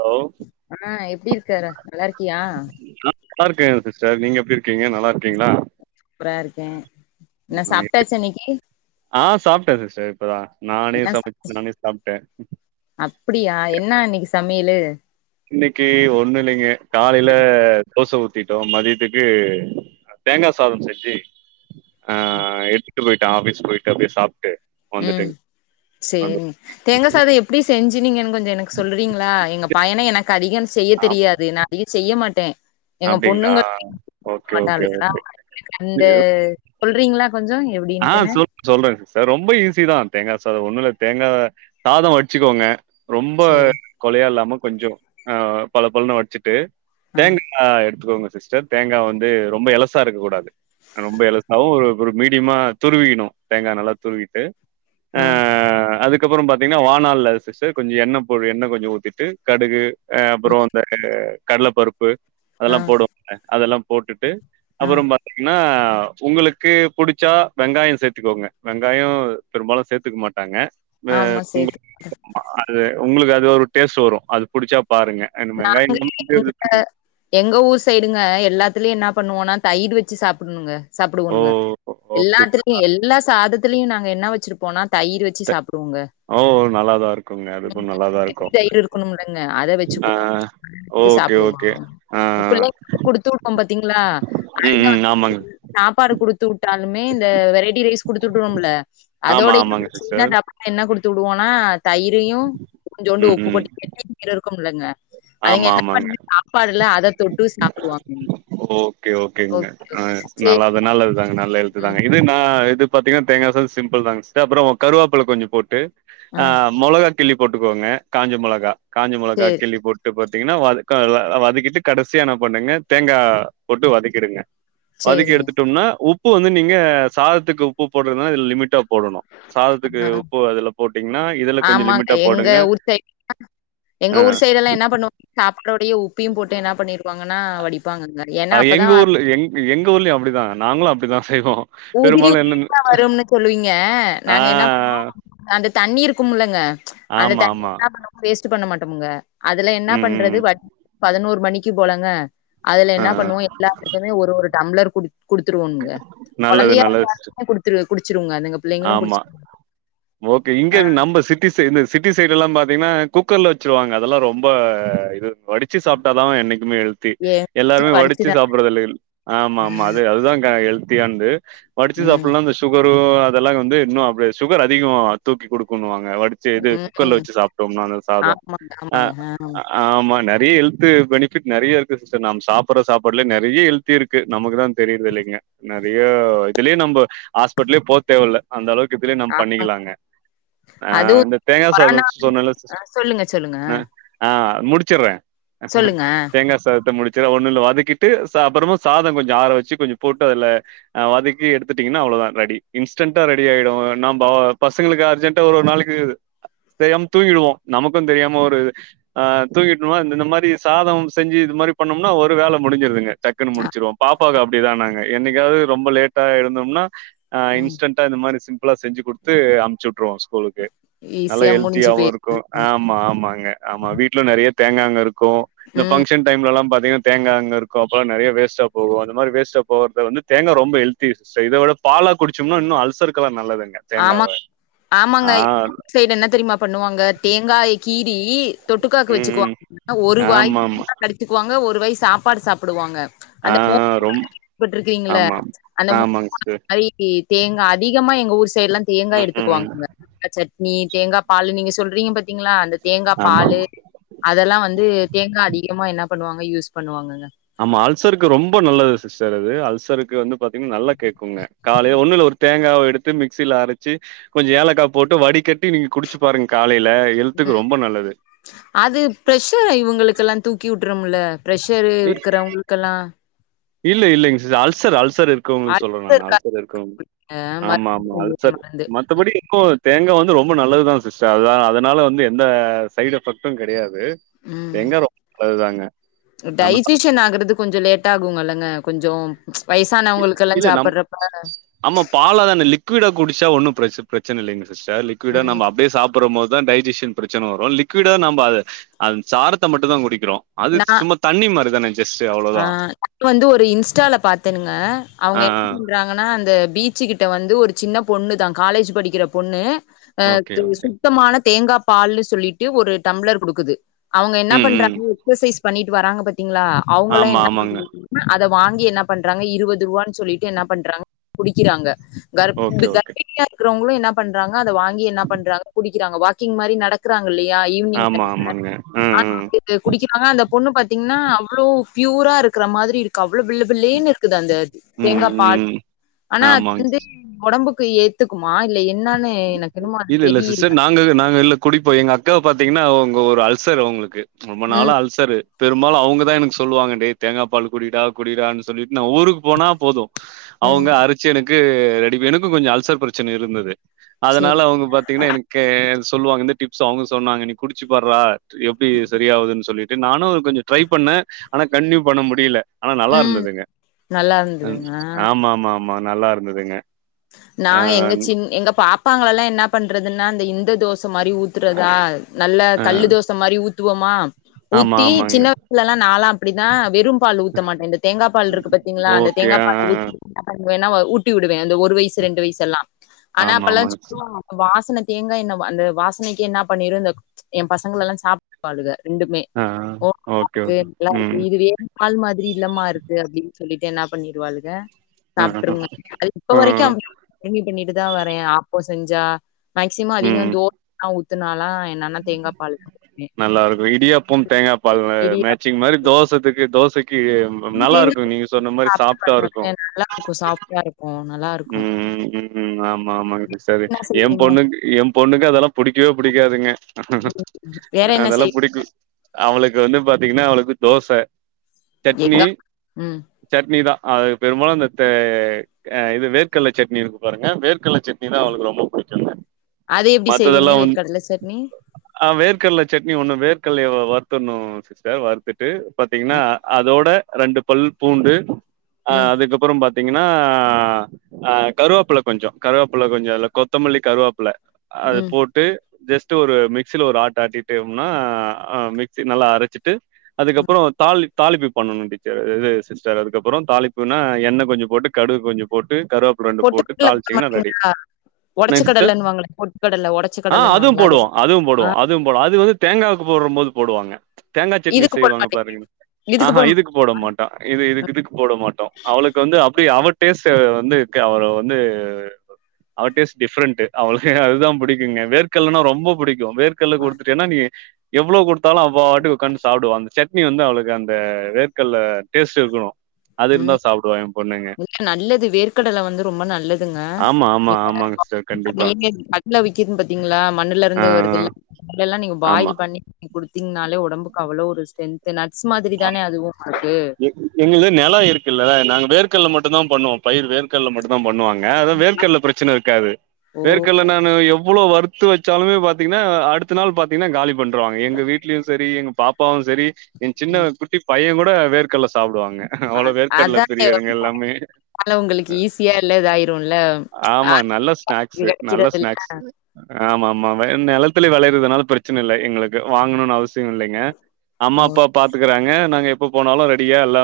Hello ஆ எப்டி இருக்கற நல்லா இருக்கியா நல்லாருக்கே சிஸ்டர் நீங்க எப்டி இருக்கீங்க நல்லா இருக்கீங்களா சூப்பரா இருக்கே என்ன சாப்டாச்சா இன்னைக்கி சாப்டே சிஸ்டர் இப்பதா நானே என்ன சா சமச்சி நானே சாப்டே அப்டியா என்ன இன்னைக்கி சமையலு இன்னைக்கி ஒண்ணு இல்லைங்க காலையில தோச ஊத் திட்டோ மதியத்துக்கு தேங்கா சாதம் செஞ்சு ஆ அப் எத் போய்டோ ஆஃபிஸ் போய்ட்டு அப்டியே சாப்ட்டு ம் வந்துட்டேங்க வந்து செரிங்க தேங்கா சாத எப்டி செஞ்சு நீங்க கொஞ்சோ எனக்கு சொல்றீங்களா எங்க பையன எனக்கு அதிகம் செய்ய தெரியாது நா அதிக செய்ய மாட்டே எங்க அப்டிங்களா பொண்ணுங்க [inaudible] ஓகே ஓகே மாட்டாளுக ஓகே அந்த வந்து சொல்றீங்களா கொஞ்சோ ஆ எப்டின்ட்டுன்னு சொல் சொல்றேங்க சிஸ்டர் ரொம்ப ஈஸி ஸிதா தேங்கா சாதோ ஒண்ணு இல்ல தேங்கா சாதோ வடிச்சுக்கோங்க ரொம்ப சேரி கொலையா இல்லாம கொஞ்சோ பல பலனு வடிச்சிட்டு ஆ தேங்கா எடுத்துக்கோங்க சிஸ்டர் தேங்கா வந்து ரொம்ப இலசா இருக்க கூடாது ரொம்ப இலசாவு ஒரு ஒரு மீடியமா துருவிக்ணு தேங்கா நல்லா துருவிட்டு ஆ அதுக்கு அதுக்கப்பறோ பாத்தீங்கன்னா வானால சிஸ்டர் கொஞ்சோ எண்ணெ பொ எண்ணெ கொஞ்சோ ஊத்திட்டு கடுகு அ அப்றோ ம் இந்த கடல பருப்பு ஆ அதெல்லா போடுவாங்கல அதெல்லா போட்டுட்டு ஆ அப்றோ பாத்தீங்கன்னா உங்களுக்கு புடிச்சா வெங்காயோ சேத்துக்கோங்க வெங்காயோ பெரும்பாலு சேத்துக்க மாட்டாங்க ஆமா சேத்து அ [inaudible] அது உங்களுக்கு அது ஒரு டேஸ்ட் வரு அது புடிச்சா பாருங்க. அந்த வெங்காயம் நாங்க இல்லாம அப்படியே இது எங்க பண்ணி எங்க ஊர் சைடுங்க எல்லாத்துலயு என்னா பண்ணுவோனா தயிர் வெச்சி சாப்டணுங்க ஓ! சாப்டுவோணுங்க ஓ! அப்படியா எல்லாத்திலையு எல்லா சாதத்திலையு நாங் என்னா வெச்சிருப்போனா தயிர் வெச்சி சாப்புடுவோங்க ஓ நல்லாதா இருக்குங்க அதுக்கு ம் நல்லாதா இருக்கு கெட்டி தயிர் இருக்கணும்லங்க அத வச்சு ஆ ஓகே சாப்புடுவோ ஓகே ஆ பிள்ளைங்களுக்கு குடுத்து விடுவோ பாத்தீங்களா அ ம் ம் ஆமாங்க [inaudible] சாப்பாடு குடுத்து குடுத்து விட்டாலுமே இந்த வெரைட்டி ரைஸ் குடுத்துவிட்டுருவோம்ல ஆமா அதோட ஆமாங்க சின்ன சிஸ்டர் டப்பால என்ன குடுத்து குடுத்துவிடுவோனா தயிரையு கொஞ்சோண்டு ம் உப்பு ம் போட்டு [inaudible] இருக்குமில்லங்க அதுங்க ஆமா என்ன ஆமாங்க பண்ணுது சாப்பாடுல அத தொட்டு சாப்டுவாங்க ஓகே ஓகேங்க அ சேரி நல்லது நல்லதுதாங்க நல்ல ம். எழுத்துதாங்க இது நா இது பாத்தீங்கன்னா தேங்கா சாதோ சிம்பிள் தாங்க சிஸ்டர் அப்றோ கருவாப்பழ கொஞ்சோ போட்டு ஆ மொளகா கிள்ளி போட்டுக்கோங்க காஞ்ச மொளகா காஞ்ச மொளகா சேரி கிள்ளி போட்டு பாத்தீங்கன்னா வத வ வதக்கிட்டு கடசியா என்ன பண்ணுங்க தேங்கா போட்டு வதக்கிடுங்க வதக்கி சேரிங்க. எடுத்துட்டோம்னா உப்பு வந்து நீங்க சாதத்துக்கு உப்பு போடுறதுனால இதுல லிமிட்டா போடணு சாதத்துக்கு ஆ உப்பு அதுல போட்டீங்கன்னா இதுல கொஞ்சோ ஆமாங்க லிமிட்டா எங்க போடுங்க ஊர் சைடு எங்க ஆ. ஊர் சைடுலா என்ன பண்ணுவாங்க சாப்டோடையே உப்பையு போட்டு என்ன பண்ணிருவாங்கனா வடிப்பாங்கங்க ஏன்னா ஆ அப்பதா எங்க ஊர்ல எ எங்க ஊர்லயு அப்டிதா நாங்களு அப்டிதா செய்வோ உதிரி உதிரியா வரும்னு சொல்லுவீங்க ஆ, நாங்க என்ன பண்ணுவோ அந்த தண்ணி இருக்குமுல்லங்க அந்த தண்ணி ஆமாமா. என்ன பண்ணுவோ வேஸ்ட்டு பண்ண மாட்டோமுங்க அதுல என்ன ம், பண்றது ம். வத் பதினோரு மணிக்கி போலங்க அதுல ஆ, என்ன ஆ. பண்ணுவோ எல்லாத்துக்குமே ஒரு ஒரு டம்ளர் குடு குடுத்துருவோமுங்க நல்லது, கொழந்தையா நல்லது சிஸ்டர். இருந்தாலுமே குடுத்துரு அதுங்க பிள்ளைங்களு ஆமா குடிச்சிருங்க ஓகே இங்க ஆ நம்ம சிட்டி சைட் இந்த சிட்டி சைடு எல்லா பாத்தீங்கனா குக்கர்ல வச்சுருவாங்க அதெல்லா ரொம்ப இது வடிச்சு சாப்டா தா என்னிக் குமே ஹெல்தி ஏ வீட்ல எல்லாமே வடிச்சு வடிச்சுதா சாப்ட்றதில்லேல் ஆமா ஆமா ம் அது அதுதாக்கா ஹெல்த்தியான்து வடிச்சு ம் சாப்லனா அந்த சுகரூ அதெல்லா வந்து இன்னு அப்டியே சுகர் அதிகோ தூக்கி குடுக்குணூவாங் ஆ வடிச்சி இது குக்கர்ல ம் வச்சு சாப்டோமானா அந்த சாதோ ஆமாங்க அ ஆமாங்க ஆ ஆமாங்க தே ஹெல்து பெனிஃபிட் நெறைய இருக்கு சிஸ்டர் நாம் சாப்பட்ற சாப்பாட்லே நெறைய ஹெல்த் இருக்கு நமக்கு தா தெரிய்றதில்லைங்க நெறைய இதுலே நம்ம ஹாஸ்பிட்லே போ தேவல்ல அந்தளவுக் இப்டே நம் ஆ பண்ணிக்கலாங்க ஆ அதுவு இந்த தேங்கா கொரோனா சாதோச் சொன்னல்ல ஆ ஸ்ட் சொல்லுங்க சொல்லுங்க ஆ அ ஆ முடிச்சுர்றே சொல்லுங்க தேங்கா சாதத்த முடிச் சே ஒன்னுல்ல வதக்கிட்டு ச அப்றமா சாதோ கொஞ்சோ ஆற வச்சு கொஞ்சோ போட்டு அதுல ஆ வதக்கி எடுத்துட்டிங்கன்னா அவ்ள ஓதா ரெடி இன்ஸ்டன்டா ரெடி ஆயிடு நம்ப பசங்களுக்கு அர்ஜென்டா ஒர் ஒர் நாளைக்கு தெயாம் தூங்கிடுவோ நமக்கூ தெரியாம ஒரு ஆ தூங்கிட்டோம்ன இந்த மாரி சாதம் செஞ்சு இது மாரி பண்ணும்னா ஒரு வேல முடிஞ்சிருதுங்க டக்குன் ஆ முடிச்சிருவோ பாப்பாக்கு அப்டிதா நாங்க என்னைக்காவ்து ரொம்ப லேட்டா எழுந்தோம்னா ஆ ம் இன்ஸ்டன்ண்டா இந்த மாரி சிம்பிளா செஞ்சு குடுத்து அம்ச்சிவுட் றோ ஸ்கூலுக்கு நல்லா ஈஸியா முடிஞ்சு ஹெல்த்தியாவு போய் இருக்கூ ஆமா ஆமாங்க ஆமா வீட்ல நெறைய தேங்காங்க இருக்கூ இந்த ம் ஃபங்க்ஷன் டைம்லல்லா பாத்தீங்னாத் தேங்காங்க இருக்கூ அப்றோ நறைய வேஸ்டா போகூ அந்த மாரி வேஸ்டா போக்றத வந்து தேங்கா ரொம்ப ஹெல்த்தி சோ இத விட பாலாக் குடிச்சோம்னா இன்னு அல்சருக்கலா நல்லதுங்க தேங்காவ ஆமா ஆமாங்க ஆ சைடு என்ன தெரியுமா பண்ணுவாங்க தேங்காய கீரி தொட்டுக்காக்கு ம் வச்சுக்குவாங் ம் ஆ ஒரு வாய் ஆமாமா தேங்கா கடிச்சுக்குவாங்க ஒரு வாய் சாப்பாடு சாப்டுவாங்க ஆ அந்த மோ ஆ ரொம் [inaudible] பட்ருக்கீங்கல ஆமா அந்த மோ ஆமாங்க சிஸ்டர் [inaudible] ஐகி தேங்கா அதிகமா எங்க ஊர் சைடுலா தேங்கா ம் ம் எடுத்துக்குவாங்கங்க தேங்கா சட்னி தேங்கா பாலு நீங்க சொல்றீங்க பாத் தீங்களா அந்த தேங்கா ஆமா பாலு அதெல்லா வந்து தேங்காய் அதிகமா என்ன பண்ணுவாங்க யூஸ் பண்ணுவாங்கங்க ஆமா அல்சருக்கு ரொம்ப நல்லது சிஸ்டர் அது அல்சருக்கு வந்து பாத்தீங்னா நல்லா கேக்கூங்க காலே ஒன்னுல ஒரு தேங்காவ எடுத்து மிக்சில அரச்சு கொஞ்சோ ஏலக்கா போட்டு வடிகட்டி நீங்க குடிச்சு பாருங்க காலையில் ம் அது ப்ரஷர இவங்ளுக்கெல்லா தூக்கி விட்ருமுல்ல பிரஷரு இ இருக்கறவுங்ளுக்கெல்லா இல்ல இல்லைங்க சிஸ் அல்சர் அல்சர் இருக்கவுங்ளுக்கு சொல்றே நா அடுத்து நா இருக்காங்க அல்சர் இருக்கவ் ஆமா ஆமா மருந்து அல்சர் மருந்து. மத்தபடி இப்போ தேங்கா வந் து ரொம்ப நல்லதுதா சிஸ்டர் அதா அதனால வந்து எந்த சைட் எஃபெக்ட்டு கெடையாது து தேங்கா ரொம் அதுதாங்க டைஜீஷன் ஆகுறது கொஞ்சோ லேட்டாகுமுல்லங்க கொஞ்சோ இ வயசானவங்களுக்கெல்லா இல்ல நம் சாப்புட்றப்ப ஆமா பாலா தான அந்த லிக் கியுடா குடிச்சா ஒன்னு ப்ரச் ப்ரச்சனல்லைங்க சிஸ்டர் லிக்யூடா ம் நம அப்டியே சாப்பறமோத் தா டைஜீஷன் ப்ரச்சன வரூ லிக்யூடா நம்ப அத அந் சாறத்த மட்டுந்தா குடிக் கிறோ அது நா சும்மா தண்ணி மாரி தானே ஜஸ்ட்டு ஆ அவ்ளோதா ங்க அவுங்க ஆ என்ன ஆ பண்றாங்கனா அந்த பீச்சு கிட்ட வந்து ஒரு சின்ன பொண்ணு தா காலேஜ் படிக்கிற பொண்ணு அ ஓகே து ஓகே சுத்தமான தேங்காப்பால்னு சொல்லிட்டு ஒரு டம்ளர் குடுக்குது அவுங்க என்ன ம் ம் பண்றாங் பண்ணிட்டு வராங்க பாத்தீங்ளா அவங்கலா ஆமா என்ன ஆமாங்க [inaudible] அத வாங்கி என்ன பண்றாங்க இருவது ரூவான் சொல்லிட்டு என்ன பண்றாங்க குடிக்கிறாங்க கர்ப் இந்த ஓகே ஓகே கர்ப்பிணியா இருக்கிறவ்ங்களு என்ன பண்றாங்க னா அத வாங்கி என்ன பண்றாங்க குடிக்கிறாங்க வாக்கிங் மாரி நடக்கிறாங் ஓ இல்லையா ஈவ்னிங் ஆமா டைமுல ஆமாங்க ம் ம் யார்ட்ட பேசு அந்த பொண்ணு பாத்தீங்னா அவ்ளோ ஃபியூரா இருக்குற மாதிரி இருக்கு அவ்ளோ வெள்ள வெள்ளேனு இருக்குது அந்த தேங்கா பால் ம் ம் ஆனா அது ஆமாங் வந்து ஒடம்புக்கு ஏத்துக்குமா இல்ல ஏத் இல்ல இல்ல சிஸ்டர் நாங்கக நாங்க இல்ல குடிப்போ எங்க அக்காவ பாத்தீங்கனா ஒங் ங்க ஒரு அல்சர் அவ்ங்களுக்கு ரொம்ப நாள ம் அல்சரு பெரும்பாலு அவ்ங்க தா எனக்கு சொல்லுவாங்க டே தேங்கா பாலு குடிடா குடிடான்னு சொல்லி நா ஊருக்கு போனா போது ம் அவ்ங்க அரச்சு எனக்கு ரெடி எனக்கு கொஞ்ச அல்சர் பிரச்சன இருந்தது சரி அதனால அவ்ங்க பாத்தீங்கனா எனக்கு சொல்லுவாங்க இந்த டிப்ஸு அவ்ங்க சொன்னாங்க நீ குடிச்சு பார்றா எப்டி செரியாவுதுன் சொல்லிட்டு நானு கொஞ்ச ட்ரை பண்ணே ஆனா கண்ட்டினியூ பண்ண முடிய்ல ஆனா நல்லா ம் இருந்ததுங்க நல்லா ம் இருந்ததுங்க ஆ ஆமாம்மாம்மா நல்லா இருந்ததுங்க நா எங்க ஆஹ் சின் எங்க பாப்பாங்களலா என்ன பண்றதுனா அந்த இந்த தோச மார் இப்டி ஊத்றதா நல்ல கல்லு ஆஹ் தோச மாரி ஊத்துவமா ஆமா ஊத்தி ஆமாங்க சின்ன வய்சுலலா நாலா அப்டித்தா வெறும் பாலு ஊத்த மாட்டே இந்த தேங்கா பால் இருக்கு பாத்தீங்ளா அந்த ஓகே தேங்கா ஆ பால ஆ, ஆ. ஊத் அப்பறமா வேனா வ ஊட்டிவுடுவே அந்த ஒரு வய்சு ரெண்டு வய்சு எல்லா ஆனா ஆமா அப்பலா ஆமாங்க சும்மா வாசனத் தேங்கா எண்ணெ வ அந்த வாசனைக்கே என்னா பண்ணிரு இந்த எ பசங்களெல்லா சாப்ட்பாளுக ரெண்டுமே ஆ [inaudible] ஓகே இருக்கு ஓகே நல்லா இருக்கு ம் இது வேற பால் மாதிரிலமா இருக்கு அப்டின் சொல்லி என்ன பண்ணிருவாளுக ஆ சாப்ட்ருங்க அது இப்ப ஆ வரைக்கம் இது பண்ணிட்டு தா வரே ஆப்போ செஞ்சா மேக்சிம அதிக ம் தோ [inaudible] லா ஊத்துனாலா என்னன்னா தேங்கா பால் நல்லா இருக்கு இடியாப்பம் தேங்கா இ பால் வ இடியாப்பம் மேச்சிங் மாரி தோசத்துக்கு தோசைக் டிய நல்லா தேங்கா இருக்கு நீங்க சொன்ன மாரி சாப்ட்டு சாப்ட்டா இருக்கு நல்லா இருக்கு ம் ம் ஆமா ஆமாங்க பெருசாவே எ பொண்ணுக்கு எ பொண்ணுக்கு அதெல்லா புடிக்கவே புடிக்காதுங்க வேற என்ன அதெல்லா செய் புடிக்கு அவளுக் இங்க வந்து பாத்தீங்னா அவளுக்கு தோச எங்க சட்னி ம். சட்னி தா அது பெரும்பாலு இந்த த அ இது வேர்கட்ல சட்னி இருக்கு பாருங்க வேர்க் கட்ல சட்னி தா அ அவளுக்கு ரொம்ப புடிக்குங்க அது எப்டி செய்வீங்க? மத்ததெல்லா வந் வேர்க்கடல சட்னி? ஆ வேர்க்கட்ல சட்னி ஒன்னு வேர்க் கட்லைய வருத்துற்ணு சிஸ்டர் வருத்துட்டு பாத்தீங்னா அ அதோட ரெண்டு பல் பூண்டு ஆ ம். அதுக்கப்பற பாத்தீங்கனா அ கருவோப்பில கொஞ்ச கருவப்பில்ல கொஞ்ச அதுல கொத்தமல்லி கருவப்பில்ல அது ம். போட்டு ஜஸ்ட்டு ஒரு மிக்சில ஒரு ஆட் ஆட்டிட்டேம்னா ஆ மிக்சி நல்லா அரச்சுட் ட்டு அதுக்கப்பற தாளிப் தாளிப்பி பண்ணணு டீச்சர் இது சிஸ்டர் அதுக்கப்பற தாளிப்புனா எண்ணெ கொஞ்ச போட்டு கடுகு கொஞ்ச போட் கருவேப்பில ரெண்டு போட்டு பொட்டுக்கடல போட தாள்ச்சீங்கனா ரெடி மாட்டீங்களா? ஒடச்ச நெஸ்ட்டு கடலன்னுவாங்களே பொட்டுக்கடல ஒடச்ச ஆ அது கடலன்னுவாங்கல்ல போடுவோ அதுவு ஆ போடுவோ அதுவு போடு அது வந்து தேங்காவுக்கு போ போட்றம் போது போடுவாங்க தேங்கா சட்னி இதுக்கு போட செய்வாங்க மாட்டீங்க பாருங்க நீ ஆ ஹா இதுக்கு போட மாட்டோ இது இதுக்கு இதுக்கு போட மாட்டோ அவளுக்கு வந்து அப்டி அவ டேஸ்ட்டு இப்ப வந்து க அவர வந்து அவ டேஸ்ட் டிஃப்ரெண்ட்டு அவள்க்கே அதுதா புடிக்குங்க வேர்கட்ல்னா ரொம்ப புடிக் கு வேர்கட்ல அ குடுத்துடேனா நீ எவ்ளோ குடுத்தாலு அவபாட்டுக்கு ஒக்காந்து சாப்டுவாங்க அந்த சட் ட்னி வந்து அவளுக்கு அந்த வேர்கட்ல டேஸ்ட் இருக்கணு அது இருந்தா சாப்டுவா எ பொண்ணு ஏங்க நல்லது வேர்க்கடல வந்து ரொம்ப நல்லதுங்க ஆமா ஆமா ஆமாங்க சிஸ்டர் கண்டிப்பா நீங்கன் கட்ல விக்குதுன் பாத்தீங்ளா மண்ணுல ஆ இருந்தே வருதுல்ல முன்னலா ஆ நீங்க ஆமா பாயில் பண்ணி குடுத்தீங்கனாலே ஒடம்புக்கு அவ்வளோ ஒரு ஸ்டென்து நா ஆமா சிஸ்டர் எங்க நில இருக்குல்ல நாங்க வே க்கல்ல மட்டு தா பண்ணுவோ பயிர் வேர்க்கல்ல மட்டு தா பண்ணுவாங்க அதா வேர்கல்ல பிரச்சன இருக்காது ஓ வேர்கல்ல நானு எவ்ளோ வருத் த்து வச்சாலுமே பாத்தீங்கன்னா அடுத்த நாள் பாத்தீங்கன்னா காலி பண்ருவாங்க எங்க வீட்லயு சரி எங்க பாப்பாவு சரி எ சின்ன குட்டி பைய கூட வேர்கல்ல சாப்புடுவாங்க அ அவ்ளோ வேர்க்கல்ல அதானே பிரியருங்க எல்லாமே அதனால உங்களுக்கு ஈஸியா இல்ல இதாயிரும்ல ஆமா நல்ல ஆட்டுக்கு ஸ்நாக்ஸு நல்ல கெடைக்கிறது இல்ல ஸ்நாக்ஸ் ஆமா ஆமா நெலத்துலே வெளையறதுனால பிரச்சன இல்ல எங்களுக்கு வாங்கணும்னு அவசியோ இல்லைங்க அம்மா ஓ அப்பா பாத்துக்கறாங்க நாங்க எப்ப போனாலு ரெடியா எல்லா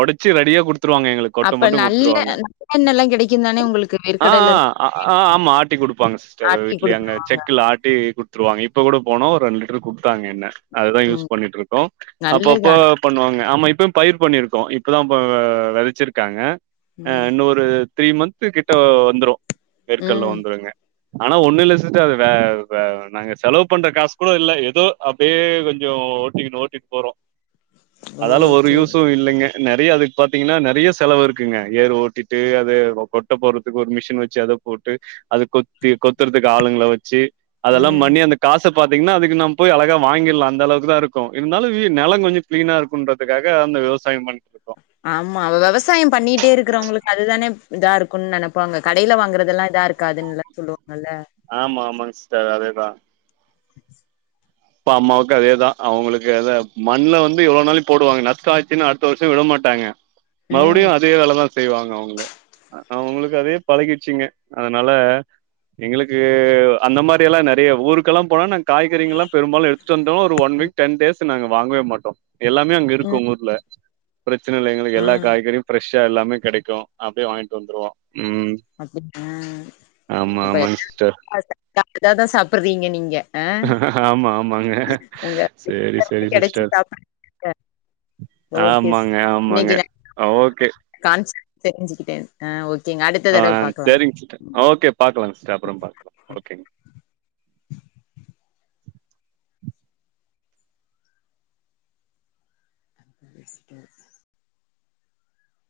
ஒடச்சி ரெடியா குடுத் த்துருவாங்க எங்களுக்கு கொட்ட அப்ப மட்டு நல்ல குடுத்துருவாங்க நல்லெண்ணெல்லா கெடைக்கும் தானே உங்களுக்கு வேர்க்கடைல ஆஹ் ஆஹ் அஹ் ஆமா ஆர்ட்டி குடுப்பாங்க சிஸ்டர் ஆட்டி வீட்லே அங்க குடுத்துருவாங்க செக்ல ஆட்டி குடுத்துருவாங்க இப்ப கூடோ போனோ ரெண்டு லிட்டர் குடுத்தாங்க எண்ண அதுதா ம் யூஸ் பண்ணிட்டு இருக்கோ நல்லது அப்பப்ப ஆனா பண்ணுவாங்க ஆமா இப்ப பயிர் பண்ணிருக்கோ இப்பதாப்பா வெதச்சிருக்காங்க ம் இன்னொ ஒரு த்ரீ மந்த்து கிட்ட வந்துரு வேர்கல்ல ம் வந்துருங்க ஆனா ஒண்ணுஇல்ல சிஸ்டர் அது வே வே நாங்க செலவு பண்ற காசு கூட இல்ல ஏதோ அப்டே கொஞ்சோ தூக்கிட்டு ஓட்டிட்டு போறோ அதால ஒரு ஓகே யூஸு இல்லைங்க நெறைய அதுக்கு பாத்தீங்ன்னா நெறைய செலவு இருக்குங்க ஏர் ஓட்டிட்டு அது கொட்ட போடுறதுக்கு ஒரு மிஷின் வச்சு அத போட்டு அது கொத்தி கொத்தறதுக்கு ஆளுங்கள வச்சி அதெல்லா ம் மண்ணி அந்த காச பாத்தீங்ன்னா அதுக்கு நம் போய் அழகா வாங்கிடலா அந்த அளவுக்கு தா இருக் க்கு இருந்தாலு வீ நெலோ கொஞ்சோ கிளீனா இருக்குன்றதுக்காக அந்த விவசாயோ பண் ஆமா வெவசாய பண்ணிட்டே இருக்கறவங்களுக்கு அதுதானே இதா இருக்குன்னு நெனப்பாங்க கடைல வாங்குறதெல்லா இதா இருக்காதுன்னு எல்லா சொல்லுவாங்கல்ல ஆமா ஆமாங்க சிஸ்டர் அதேதா அப்ப அம்மாவுக்கு அதேதா அவுங்களுக்கு மண்ல வந்து எவ்ளோ நாளு போடுவாங்க நஷ்டோ ஆயிச்சுனா அடுத்த வருஷோ விட மாட் ட்டாங்க ம் மஉடியு அதே வேலதா செய்வாங்க அவுங்க அவுங்களுக்கு அதே பழகிருச்சிங்க அதனால எங்களுக்கு அந்த மாரி எல்லா நெறைய ஊருக்கெல்லா போனா நாங் காய்கறிங்ல்லா பெரும்பாலு எடுத்துட்டு வந்தோ ஒரு ஒன் ம் வீக் டென் டேஸ் நாங்க வாங்கவே மாட்டோ எல்லாமே அங்க ம் இருக்கு ஊர்ல பிரச்சன இல்ல எங்களுக்கு ஆ எல்லா காய்கறியு ஃப்ரெஷ் எல்லாமே கெடைக்கு அப்டே வாங்கிட்டு வந்துருவோ ம் அப்டி [unintelligible] அஹ் ஆமா அப்ப ஆமாங்க சிஸ்டர் [unintelligible] அததா சாப்பிடுறீங்க நீங்க ஆஹ் ஆமா ஆமாங்க சேரி சேரி கெடைச்சி சிஸ்டர் சாப்ப ஓகே ஆமாங்க ஆமாங்க ஓகே கான்ஸ் தெரிஞ்சுகிட்டே ஆஹ் ஓகே ஆஹ் சேரிங்க சிஸ்டர் ஓகே பாக்கலாங்க சிஸ்டர் அப்பறோ பாக்கலா ஓகேங் [inaudible]